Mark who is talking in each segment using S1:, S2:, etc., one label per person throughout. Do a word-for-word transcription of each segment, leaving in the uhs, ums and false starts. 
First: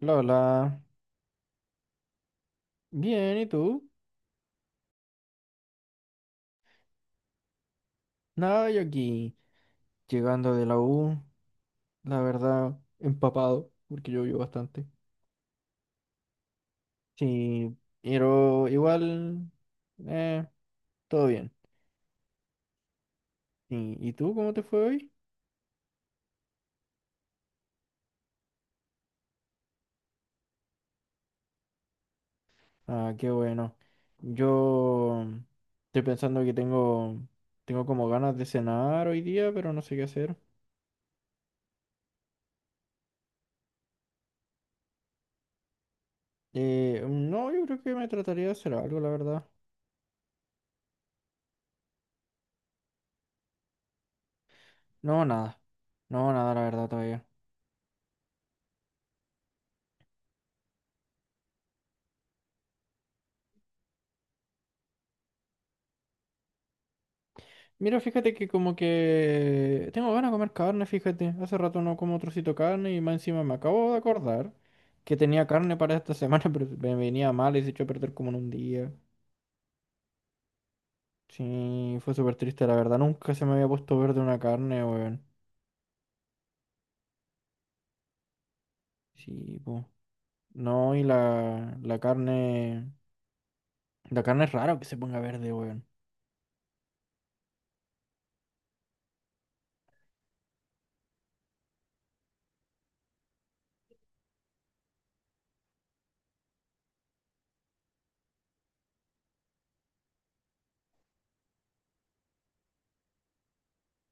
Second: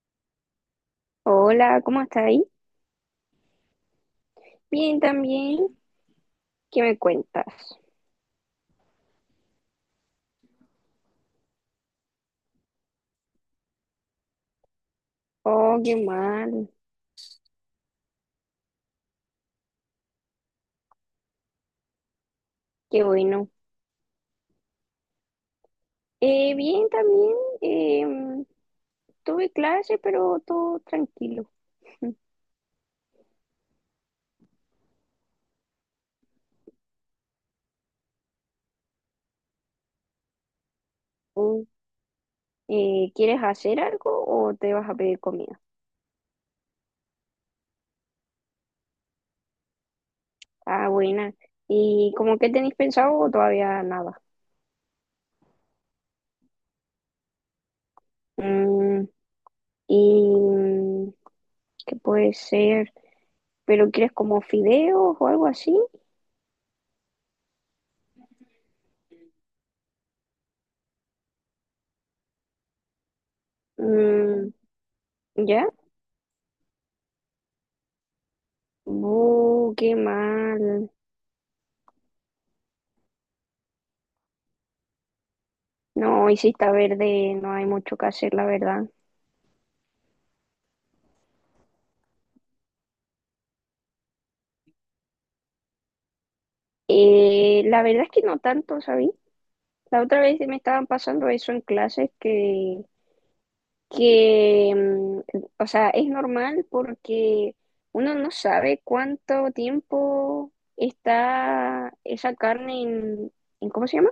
S1: Lola,
S2: Hola, ¿cómo estás ahí?
S1: bien, ¿y tú?
S2: Bien, también. ¿Qué me cuentas?
S1: Nada, yo aquí, llegando de la U, la verdad, empapado, porque llovió bastante.
S2: Oh, qué mal.
S1: Sí, pero igual, eh, todo bien.
S2: Qué bueno.
S1: ¿Y, y tú cómo te fue hoy?
S2: Eh, bien, también. em, Tuve clase, pero todo tranquilo.
S1: Ah, qué bueno. Yo mm, estoy pensando que tengo, tengo como ganas de cenar hoy día, pero no sé qué hacer.
S2: Mm. Eh, ¿quieres hacer algo o te vas a pedir comida?
S1: Eh, no, yo creo que me trataría de hacer algo, la verdad.
S2: Ah, buena. ¿Y cómo qué tenéis pensado o todavía nada?
S1: No, nada. No, nada, la verdad, todavía.
S2: Mm, ¿Y mm, qué puede ser? ¿Pero quieres como fideos o algo así?
S1: Mira, fíjate que como que tengo ganas de comer carne, fíjate. Hace rato no como trocito de carne y más encima me acabo de acordar
S2: Mm,
S1: que tenía
S2: ¿ya?
S1: carne para esta semana, pero me venía mal y se echó a perder como en un día.
S2: Uh, qué mal.
S1: Sí, fue súper triste, la verdad. Nunca se me había puesto verde una carne, weón.
S2: No, hoy si está verde, no hay mucho que hacer, la verdad.
S1: Sí, pues. No, y la, la carne... La carne es raro que se ponga verde, weón.
S2: Eh, la verdad es que no tanto, ¿sabí? La otra vez me estaban pasando eso en clases que, que, mm, o sea, es normal porque uno no sabe cuánto tiempo está esa carne en, en ¿cómo se llama?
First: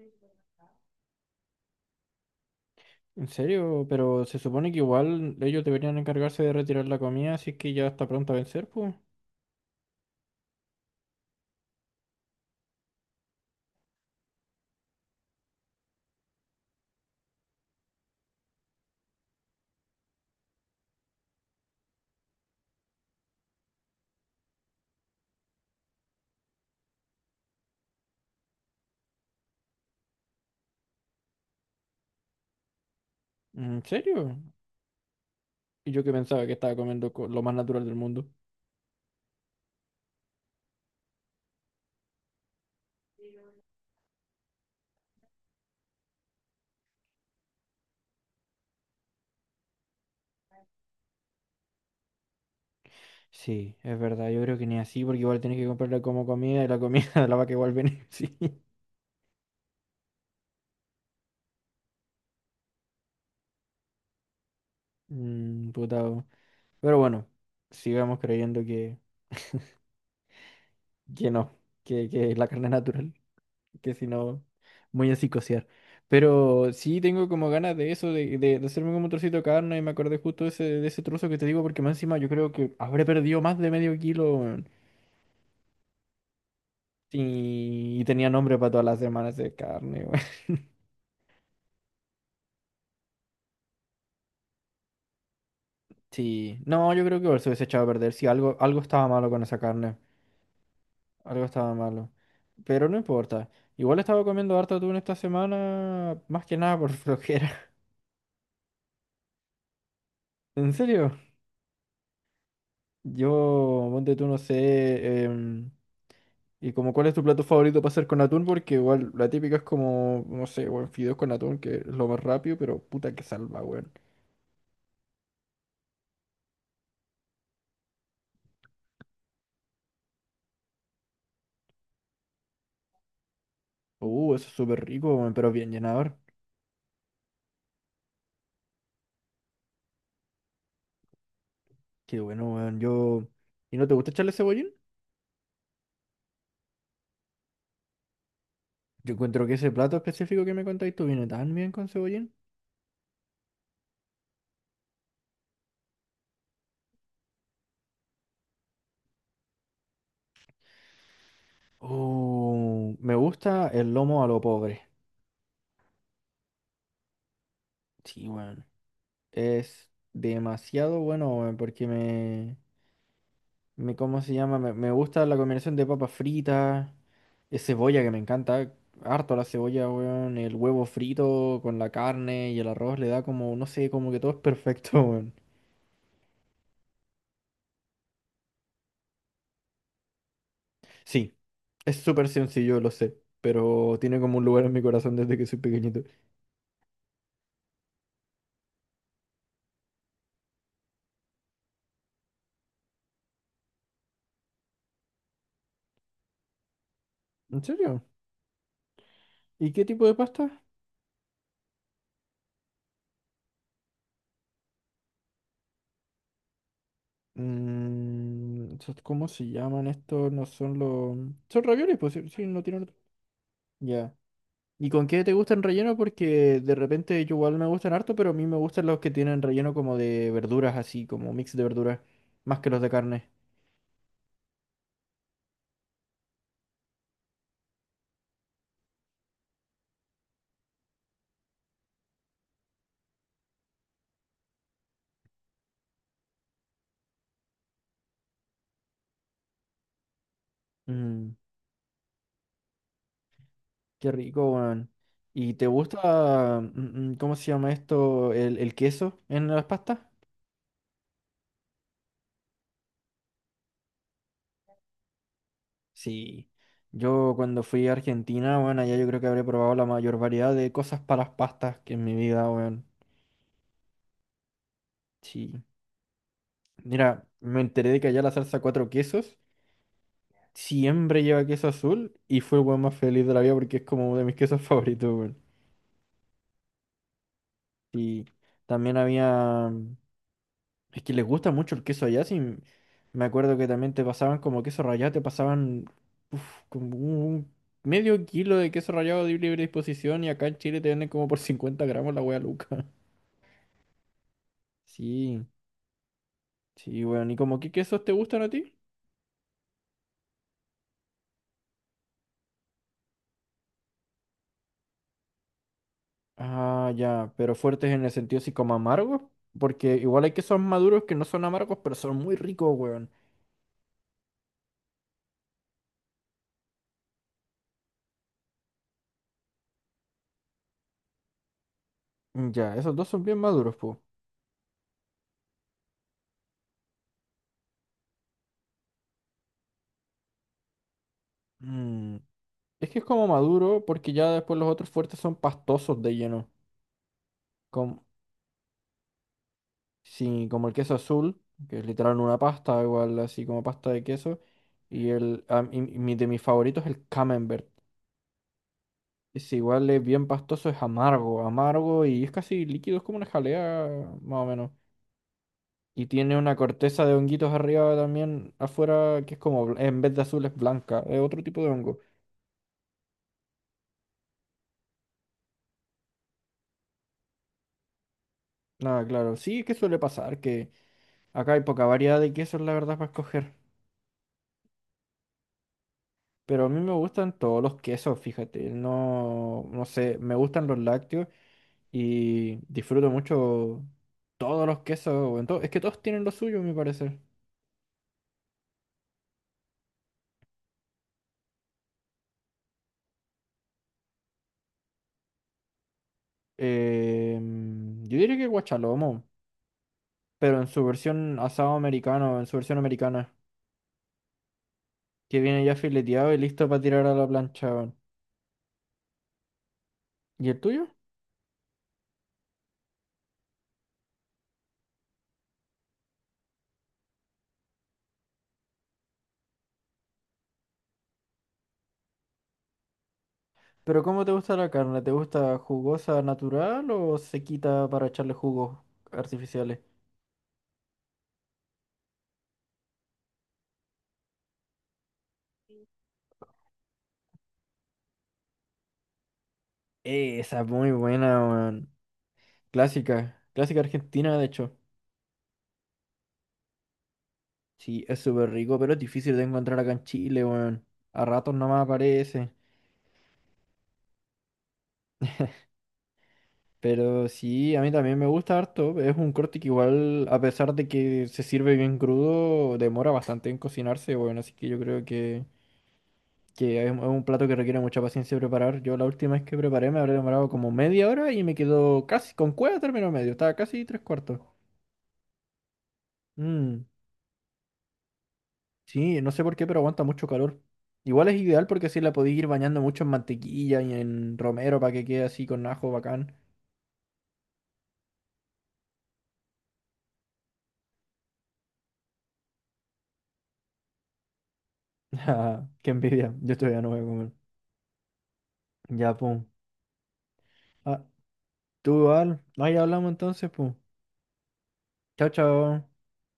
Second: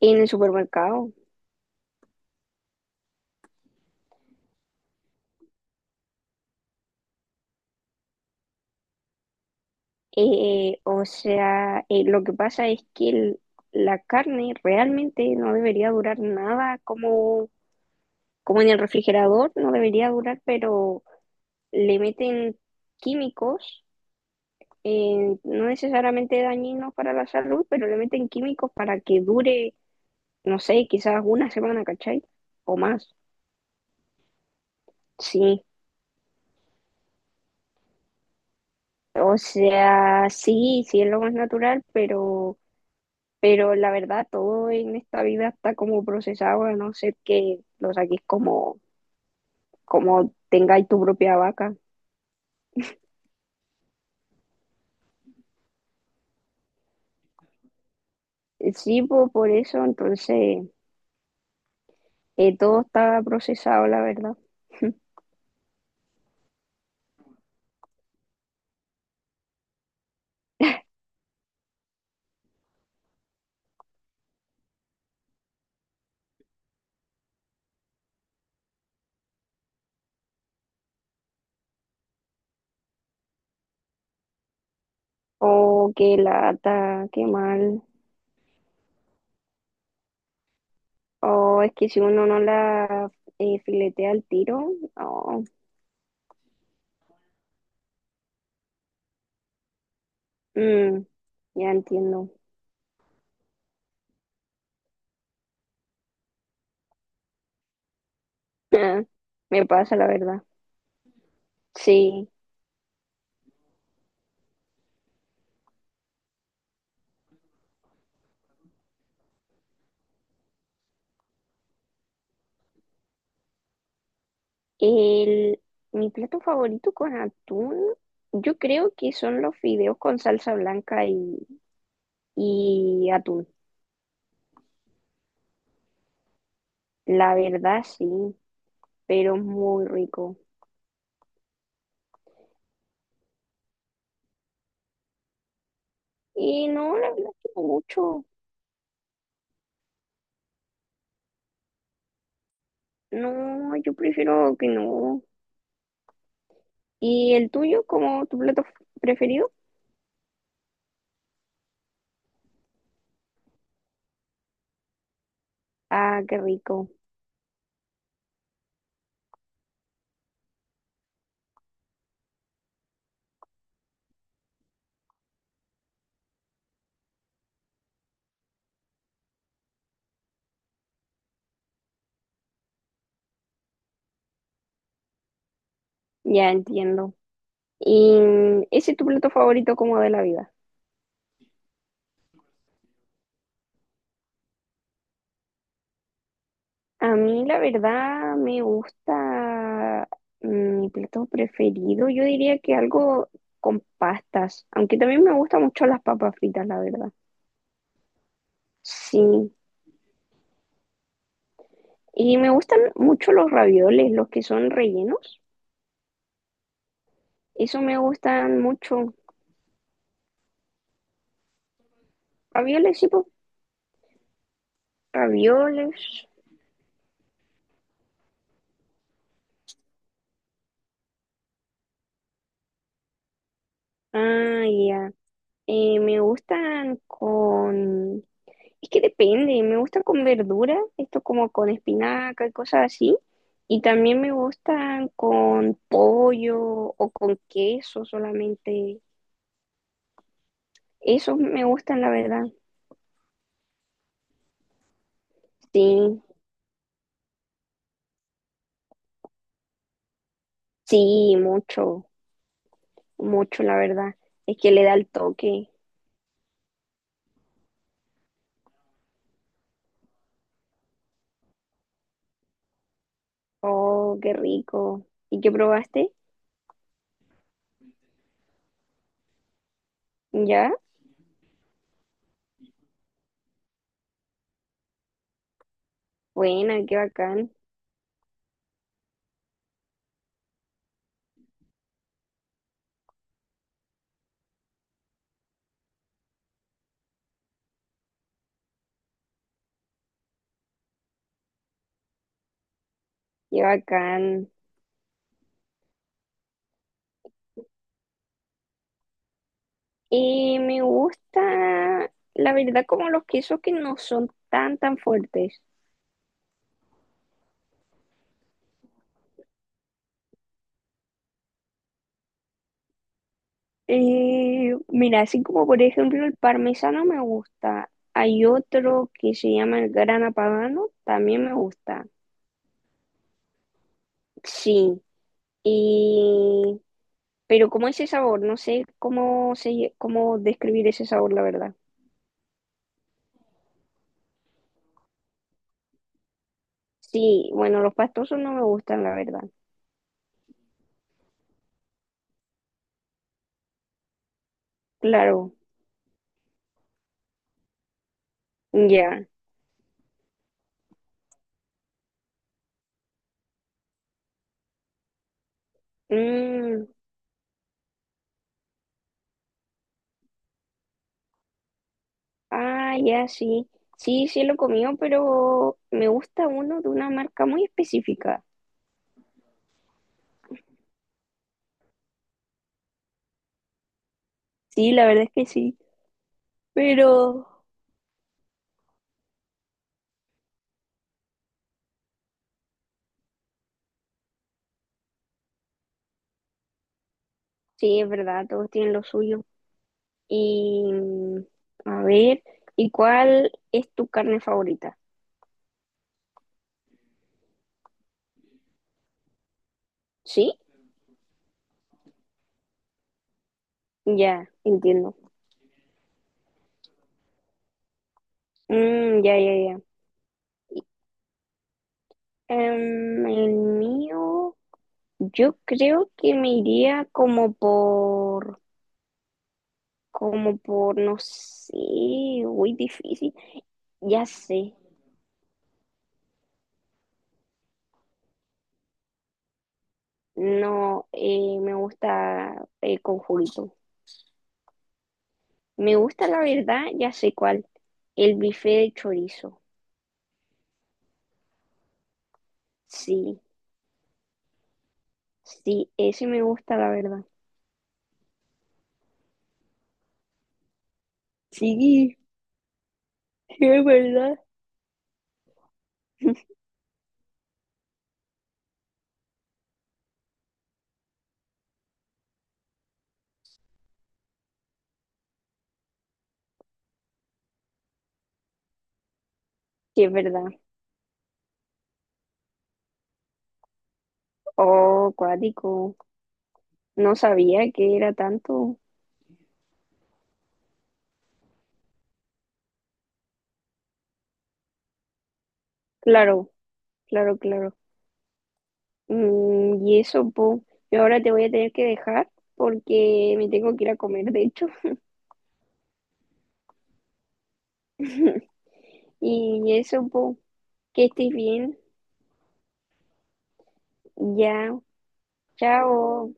S2: En el supermercado.
S1: En serio, pero se supone que igual ellos deberían encargarse de retirar la comida si es que ya está pronta a vencer, pues.
S2: Eh, o sea, eh, lo que pasa es que el- la carne realmente no debería durar nada como como en el refrigerador, no debería durar, pero le meten químicos, eh, no necesariamente dañinos para la salud, pero le meten químicos para que dure, no sé, quizás una semana, ¿cachai? O más,
S1: ¿En serio?
S2: sí.
S1: Y yo que pensaba que estaba comiendo co- lo más natural del mundo.
S2: O sea, sí, sí es lo más natural, pero, pero la verdad todo en esta vida está como procesado, a no ser que lo saques como, como tengáis tu propia vaca.
S1: Sí, es verdad, yo creo que ni así, porque igual tenés que comprarla como comida y la comida de la vaca igual viene sí.
S2: Sí, po, por eso, entonces, eh, todo estaba procesado, la verdad.
S1: Mm, putado. Pero bueno, sigamos creyendo que, que no, que, que la carne es natural, que si no, muy así cociar. Pero sí tengo como ganas de eso, de, de, de hacerme como un trocito de carne y me acordé justo de ese, de ese trozo que te digo, porque más encima yo creo que habré perdido más de medio kilo, weón.
S2: O qué lata, qué mal.
S1: Y, y tenía nombre para todas las semanas de carne.
S2: O es que si uno no la eh, filetea al tiro, no.
S1: Sí, no, yo creo que igual se hubiese echado a perder. Sí, algo, algo estaba malo con esa carne.
S2: Mm,
S1: Algo
S2: ya
S1: estaba malo.
S2: entiendo.
S1: Pero no importa. Igual estaba comiendo harto atún esta semana, más que nada por flojera.
S2: Me pasa, la verdad.
S1: ¿En serio?
S2: Sí.
S1: Yo, ponte tú, no sé. Em, y como, ¿cuál es tu plato favorito para hacer con atún? Porque igual la típica es como, no sé, weón, fideos con atún, que es lo más rápido, pero puta que salva, weón.
S2: El, mi plato favorito con atún, yo creo que son los fideos con salsa blanca y, y atún.
S1: Uh, eso es súper rico, weón, pero bien llenador.
S2: La verdad, sí, pero es muy rico.
S1: Qué bueno, weón. Yo. ¿Y no te gusta echarle cebollín?
S2: Y no, la verdad que no mucho.
S1: Yo encuentro que ese plato específico que me contáis tú viene tan bien con cebollín.
S2: No, yo prefiero que no. ¿Y el tuyo como tu plato f- preferido?
S1: Oh, me gusta el lomo a lo pobre.
S2: Ah, qué rico.
S1: Sí, bueno. Es demasiado bueno, weón, porque me, me, ¿cómo se llama? Me, me gusta la combinación de papas fritas, de cebolla que me encanta, harto la cebolla, weón, el huevo frito con la carne y el arroz le da como, no sé, como que todo es perfecto, weón.
S2: Ya entiendo. ¿Y ese es tu plato favorito como de la vida?
S1: Sí, es súper sencillo, lo sé, pero tiene como un lugar en mi corazón desde que soy pequeñito.
S2: A mí la verdad me gusta mm, mi plato preferido. Yo diría que algo con pastas, aunque también me gustan mucho las papas fritas, la verdad.
S1: ¿En serio?
S2: Sí.
S1: ¿Y qué tipo de pasta?
S2: Y me gustan mucho los ravioles, los que son rellenos. Eso me gustan
S1: Mm, so-
S2: mucho.
S1: ¿cómo se llaman estos? No son los... Son ravioles, pues sí, sí, no tienen otro.
S2: Ravioles, sí, pues.
S1: Ya. ¿Y con qué te gustan relleno?
S2: Ravioles.
S1: Porque de repente yo igual me gustan harto, pero a mí me gustan los que tienen relleno como de verduras, así como mix de verduras, más que los de carne.
S2: Ah, ya. Eh, me gustan con... Es que depende, me gustan con verdura, esto como con espinaca y cosas así. Y también me gustan con pollo o con queso solamente.
S1: Mm,
S2: Esos me gustan, la verdad.
S1: qué rico, weón. ¿Y te
S2: Sí,
S1: gusta, mm, mm, cómo se llama esto, el, el queso en las pastas?
S2: sí, mucho, mucho, la verdad. Es que le da el toque.
S1: Sí, yo cuando fui a Argentina, bueno, allá yo creo que habré probado la mayor variedad de cosas para las pastas que en mi vida, bueno,
S2: Oh, qué rico. ¿Y qué
S1: sí.
S2: probaste?
S1: Mira, me enteré de que allá la salsa cuatro quesos
S2: ¿Ya?
S1: siempre lleva queso azul y fue el weón más feliz de la vida porque es como de mis quesos favoritos, weón.
S2: Buena, qué bacán,
S1: Y también había. Es que les gusta mucho el queso allá, sí. Me acuerdo que también te pasaban como queso rallado, te pasaban uf, como un medio kilo de queso rallado de libre disposición y acá en Chile te venden como por cincuenta gramos la wea Luca.
S2: qué bacán.
S1: Sí, sí, weón. ¿Y como qué quesos te gustan a ti?
S2: Y me gusta, la verdad, como los quesos que no son tan, tan fuertes.
S1: Ah, ya, pero fuertes en el sentido así como amargos, porque igual hay quesos maduros que no son amargos, pero son muy ricos, weón.
S2: Eh, mira, así como por ejemplo el parmesano me gusta. Hay otro que se llama el grana padano, también me gusta.
S1: Mm, ya, esos dos son bien maduros, po.
S2: Sí, y... pero como ese sabor, no sé cómo, se, cómo describir ese sabor, la verdad.
S1: Mm, es que es como maduro porque ya después los otros fuertes son pastosos de lleno.
S2: Sí, bueno, los pastosos no me gustan, la verdad.
S1: Sí, como el queso azul, que es literal una pasta, igual así como pasta de queso. Y el
S2: Claro,
S1: a mí- mi, de mis favoritos es el camembert.
S2: ya.
S1: Es igual, es bien pastoso, es amargo, amargo y es casi líquido, es como una jalea más o menos. Y tiene una
S2: Mm,
S1: corteza de honguitos arriba también, afuera, que es como, bl- en vez de azul es blanca, es otro tipo de hongo.
S2: ah, ya, sí. Sí, sí lo he comido, pero me gusta uno de una marca muy específica.
S1: Nada, claro, sí, es que suele pasar, que acá hay poca variedad de quesos, la verdad, para escoger.
S2: Sí, la verdad es que sí.
S1: Pero a mí me gustan
S2: Pero
S1: todos los quesos, fíjate. No, no sé, me gustan los lácteos y disfruto mucho todos los quesos. O en to- es que todos tienen lo suyo, me parece.
S2: sí, es verdad, todos tienen lo suyo. Y mm, a ver, ¿y cuál es tu carne favorita?
S1: Em, yo diría que guachalomo,
S2: ¿Sí?
S1: pero en su versión asado americano, en su versión americana,
S2: Ya, entiendo.
S1: que viene ya fileteado y listo para tirar a la plancha. Weón.
S2: Mm, ya, ya, ya.
S1: ¿Y el
S2: Y,
S1: tuyo?
S2: em, el mío, yo creo que me iría como por, como por, no sé, muy difícil.
S1: ¿Pero cómo
S2: Ya
S1: te gusta la
S2: sé.
S1: carne? ¿Te gusta jugosa natural o sequita para echarle jugos artificiales?
S2: No, eh, me gusta eh, con juguito. Me gusta, la verdad, ya sé cuál. El bife de chorizo.
S1: Eh, Esa es muy buena.
S2: Sí,
S1: Clásica, clásica argentina, de hecho.
S2: sí, ese me gusta, la verdad.
S1: Sí, es súper rico, pero es difícil de encontrar acá en Chile, weón. A ratos nomás
S2: Sí,
S1: aparece.
S2: sí, es verdad.
S1: Pero sí, a mí también me gusta harto. Es un corte que igual, a pesar de que se sirve bien crudo, demora bastante en cocinarse, weón. Así que yo creo que, que es es un plato que requiere mucha paciencia preparar. Yo la última vez que preparé me
S2: Sí, es
S1: habré
S2: verdad.
S1: demorado como media hora y me quedó casi, con cueva término medio, estaba casi tres cuartos.
S2: Oh, cuático.
S1: Mm.
S2: No sabía que era tanto.
S1: Sí, no sé por qué, pero aguanta mucho calor. Igual es ideal porque así la podéis ir bañando mucho en mantequilla y en romero para que quede así con ajo bacán.
S2: Claro, claro, claro. Mm, y eso, po. Yo ahora te voy a tener que dejar porque me tengo que ir a comer, de hecho.
S1: Ah, qué envidia. Yo todavía no voy a comer. Ya, pum.
S2: Y eso, po.
S1: Ah,
S2: Que estés bien.
S1: tú igual. Ahí hablamos entonces, pum.
S2: Ya.
S1: Chao, chao.
S2: Chao.